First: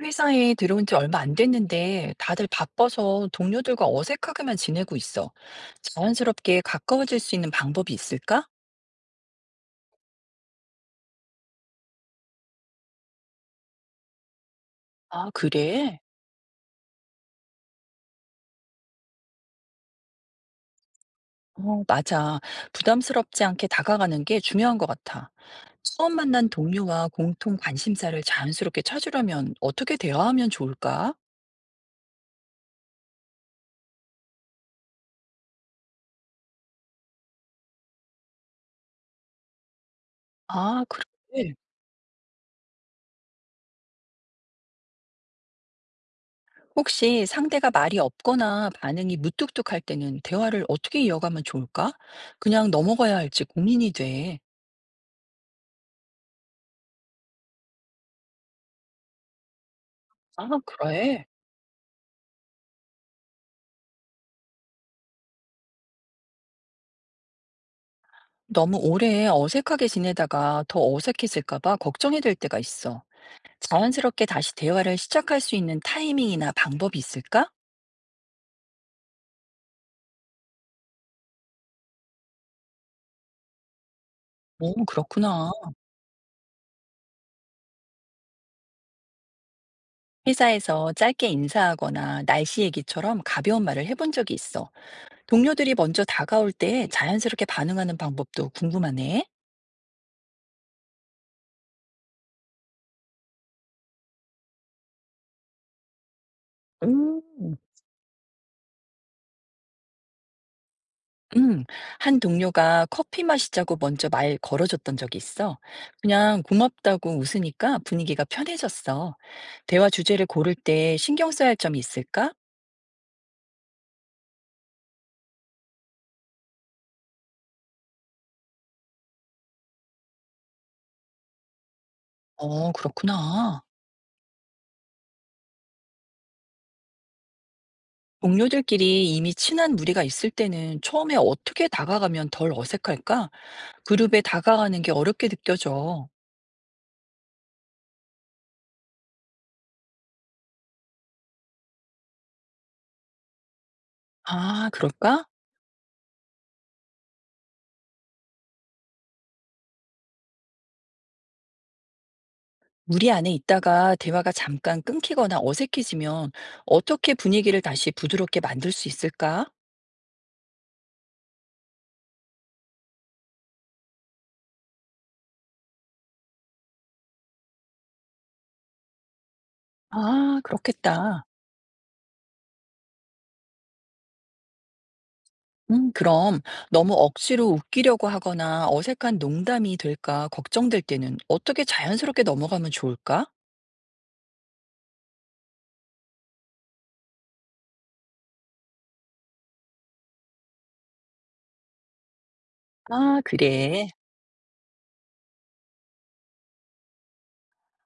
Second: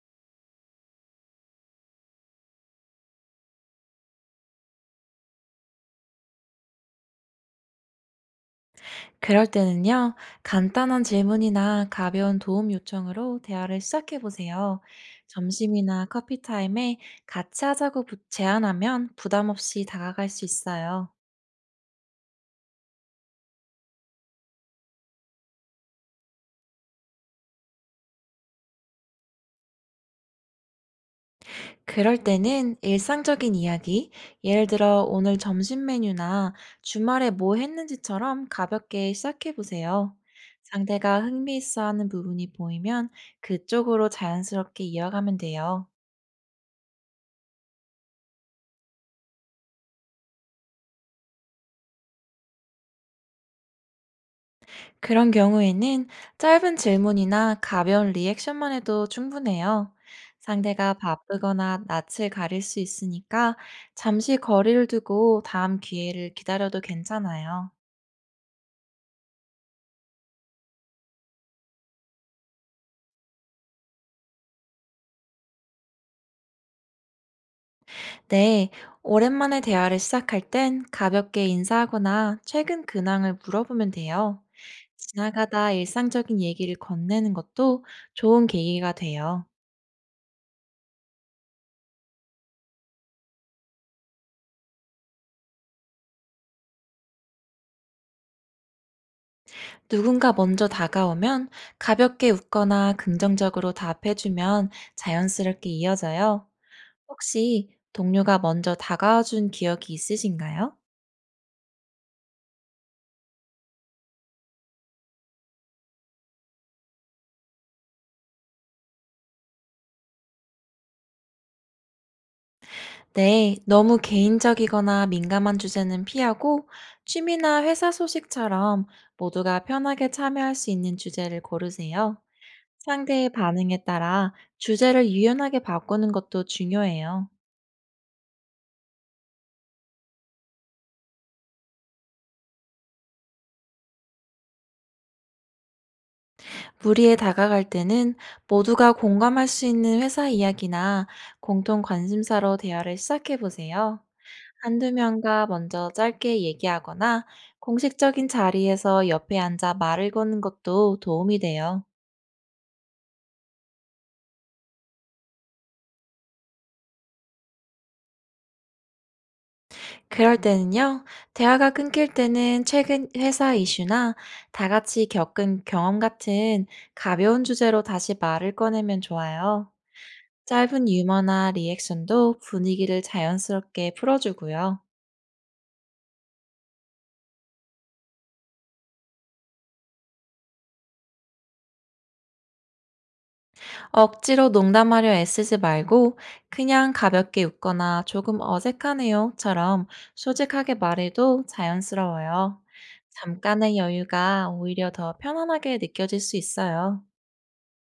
회사에 들어온 지 얼마 안 됐는데 다들 바빠서 동료들과 어색하게만 지내고 있어. 자연스럽게 가까워질 수 있는 방법이 있을까? 그럴 때는요, 간단한 질문이나 가벼운 도움 요청으로 대화를 시작해 보세요. 아, 그래? 점심이나 커피 타임에 같이 하자고 제안하면 부담 없이 다가갈 수 있어요. 어, 맞아. 부담스럽지 않게 다가가는 게 중요한 것 같아. 처음 만난 동료와 공통 관심사를 자연스럽게 찾으려면 어떻게 대화하면 좋을까? 그럴 때는 일상적인 이야기, 예를 들어 오늘 점심 메뉴나 주말에 뭐 했는지처럼 가볍게 시작해 보세요. 아, 상대가 그래. 흥미있어 하는 부분이 보이면 그쪽으로 자연스럽게 이어가면 돼요. 혹시 상대가 말이 없거나 반응이 무뚝뚝할 때는 대화를 어떻게 이어가면 좋을까? 그냥 넘어가야 할지 고민이 돼. 그런 경우에는 짧은 질문이나 가벼운 리액션만 해도 충분해요. 아, 상대가 그래? 바쁘거나 낯을 가릴 수 있으니까 잠시 거리를 두고 다음 기회를 기다려도 괜찮아요. 너무 오래 어색하게 지내다가 더 어색해질까 봐 걱정이 될 때가 있어. 자연스럽게 다시 대화를 시작할 수 있는 타이밍이나 방법이 있을까? 네, 오랜만에 대화를 시작할 땐 가볍게 인사하거나 최근 근황을 물어보면 돼요. 오, 그렇구나. 지나가다 일상적인 얘기를 건네는 것도 좋은 계기가 돼요. 회사에서 짧게 인사하거나 날씨 얘기처럼 가벼운 말을 해본 적이 있어. 동료들이 먼저 다가올 때 자연스럽게 반응하는 방법도 궁금하네. 누군가 먼저 다가오면 가볍게 웃거나 긍정적으로 답해주면 자연스럽게 이어져요. 음. 혹시 동료가 먼저 다가와준 기억이 있으신가요? 음, 한 동료가 커피 마시자고 먼저 말 걸어줬던 적이 있어. 그냥 고맙다고 웃으니까 분위기가 편해졌어. 대화 주제를 고를 때 신경 써야 할 점이 있을까? 네, 너무 개인적이거나 민감한 주제는 피하고 취미나 회사 소식처럼 모두가 편하게 참여할 수 있는 주제를 고르세요. 어, 상대의 그렇구나. 반응에 따라 주제를 유연하게 바꾸는 것도 중요해요. 동료들끼리 이미 친한 무리가 있을 때는 처음에 어떻게 다가가면 덜 어색할까? 그룹에 다가가는 게 어렵게 느껴져. 무리에 다가갈 때는 모두가 공감할 수 있는 회사 이야기나 공통 관심사로 대화를 시작해 보세요. 아, 한두 그럴까? 명과 먼저 짧게 얘기하거나 공식적인 자리에서 옆에 앉아 말을 거는 것도 도움이 돼요. 무리 안에 있다가 대화가 잠깐 끊기거나 어색해지면 어떻게 분위기를 다시 부드럽게 만들 수 있을까? 그럴 때는요, 대화가 끊길 때는 최근 회사 이슈나 다 같이 겪은 경험 같은 가벼운 주제로 다시 말을 꺼내면 좋아요. 아, 짧은 그렇겠다. 유머나 리액션도 분위기를 자연스럽게 풀어주고요. 그럼 너무 억지로 웃기려고 하거나 어색한 농담이 될까 걱정될 때는 어떻게 자연스럽게 넘어가면 좋을까? 억지로 농담하려 애쓰지 말고 그냥 가볍게 웃거나 조금 어색하네요처럼 솔직하게 말해도 자연스러워요. 아, 잠깐의 그래. 여유가 오히려 더 편안하게 느껴질 수 있어요.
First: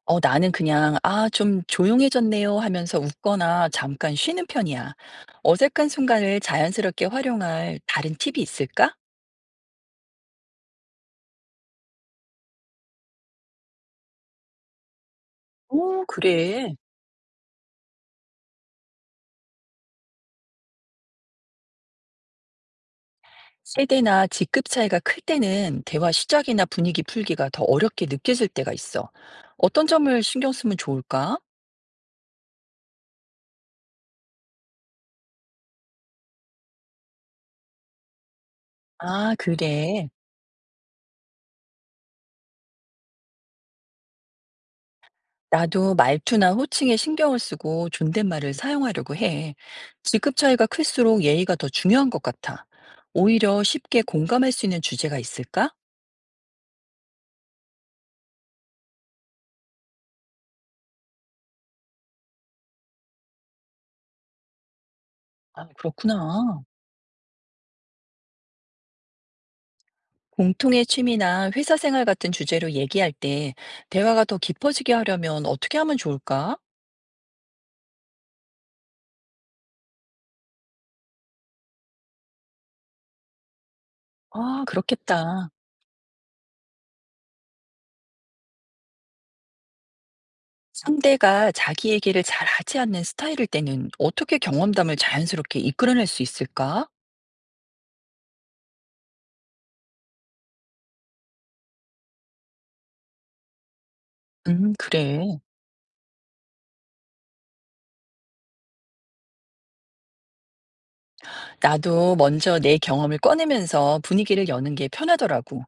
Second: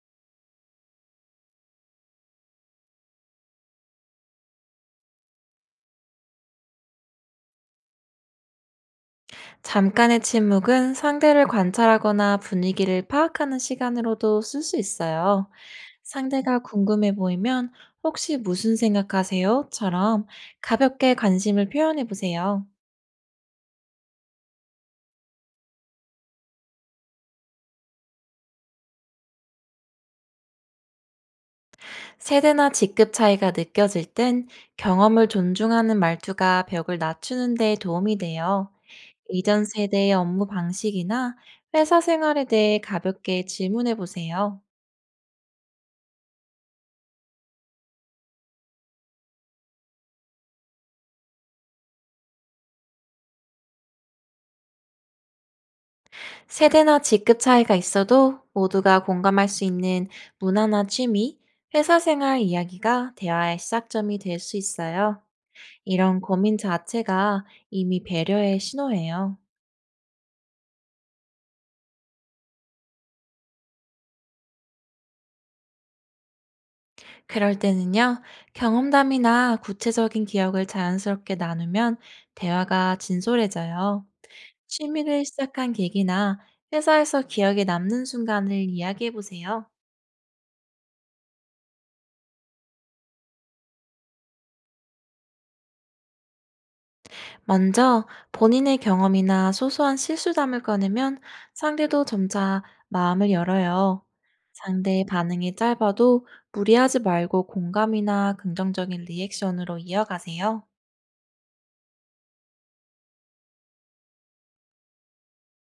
어, 나는 그냥 "아, 좀 조용해졌네요." 하면서 웃거나 잠깐 쉬는 편이야. 어색한 순간을 자연스럽게 활용할 다른 팁이 있을까? 잠깐의 침묵은 상대를 관찰하거나 분위기를 파악하는 시간으로도 쓸 수 있어요. 오, 상대가 그래. 궁금해 보이면 혹시 무슨 생각하세요?처럼 가볍게 관심을 표현해 보세요. 세대나 직급 차이가 클 때는 대화 시작이나 분위기 풀기가 더 어렵게 느껴질 때가 있어. 어떤 점을 신경 쓰면 좋을까? 세대나 직급 차이가 느껴질 땐 경험을 존중하는 말투가 벽을 낮추는 데 도움이 돼요. 아, 이전 그래. 세대의 업무 방식이나 회사 생활에 대해 가볍게 질문해 보세요. 나도 말투나 호칭에 신경을 쓰고 존댓말을 사용하려고 해. 직급 차이가 클수록 예의가 더 중요한 것 같아. 오히려 쉽게 공감할 수 있는 주제가 있을까? 세대나 직급 차이가 있어도 모두가 공감할 수 있는 문화나 취미, 회사 생활 이야기가 대화의 시작점이 될 수 있어요. 아, 이런 고민 그렇구나. 자체가 이미 배려의 신호예요. 공통의 취미나 회사 생활 같은 주제로 얘기할 때 대화가 더 깊어지게 하려면 어떻게 하면 좋을까? 그럴 때는요, 경험담이나 구체적인 기억을 자연스럽게 나누면 대화가 진솔해져요. 아, 취미를 그렇겠다. 시작한 계기나 회사에서 기억에 남는 순간을 이야기해 보세요. 상대가 자기 얘기를 잘 하지 않는 스타일일 때는 어떻게 경험담을 자연스럽게 이끌어낼 수 있을까? 먼저 본인의 경험이나 소소한 실수담을 꺼내면 상대도 점차 마음을 열어요. 상대의 그래. 반응이 짧아도 무리하지 말고 공감이나 긍정적인 리액션으로 이어가세요. 나도 먼저 내 경험을 꺼내면서 분위기를 여는 게 편하더라고.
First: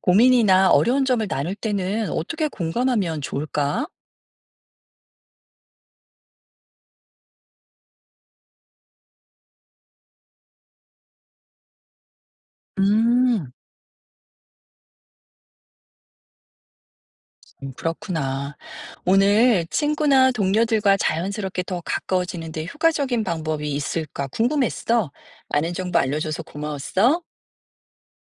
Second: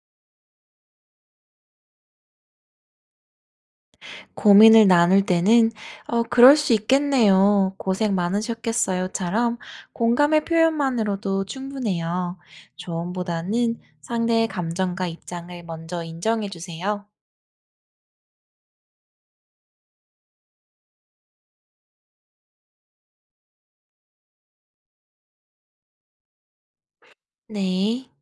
고민이나 어려운 점을 나눌 때는 어떻게 공감하면 좋을까? 고민을 나눌 때는 "어 그럴 수 있겠네요. 고생 많으셨겠어요."처럼 공감의 표현만으로도 충분해요. 음, 조언보다는 상대의 감정과 입장을 먼저 인정해 주세요. 그렇구나. 오늘 친구나 동료들과 자연스럽게 더 가까워지는데 효과적인 방법이 있을까 궁금했어. 많은 정보 알려줘서 고마웠어. 네.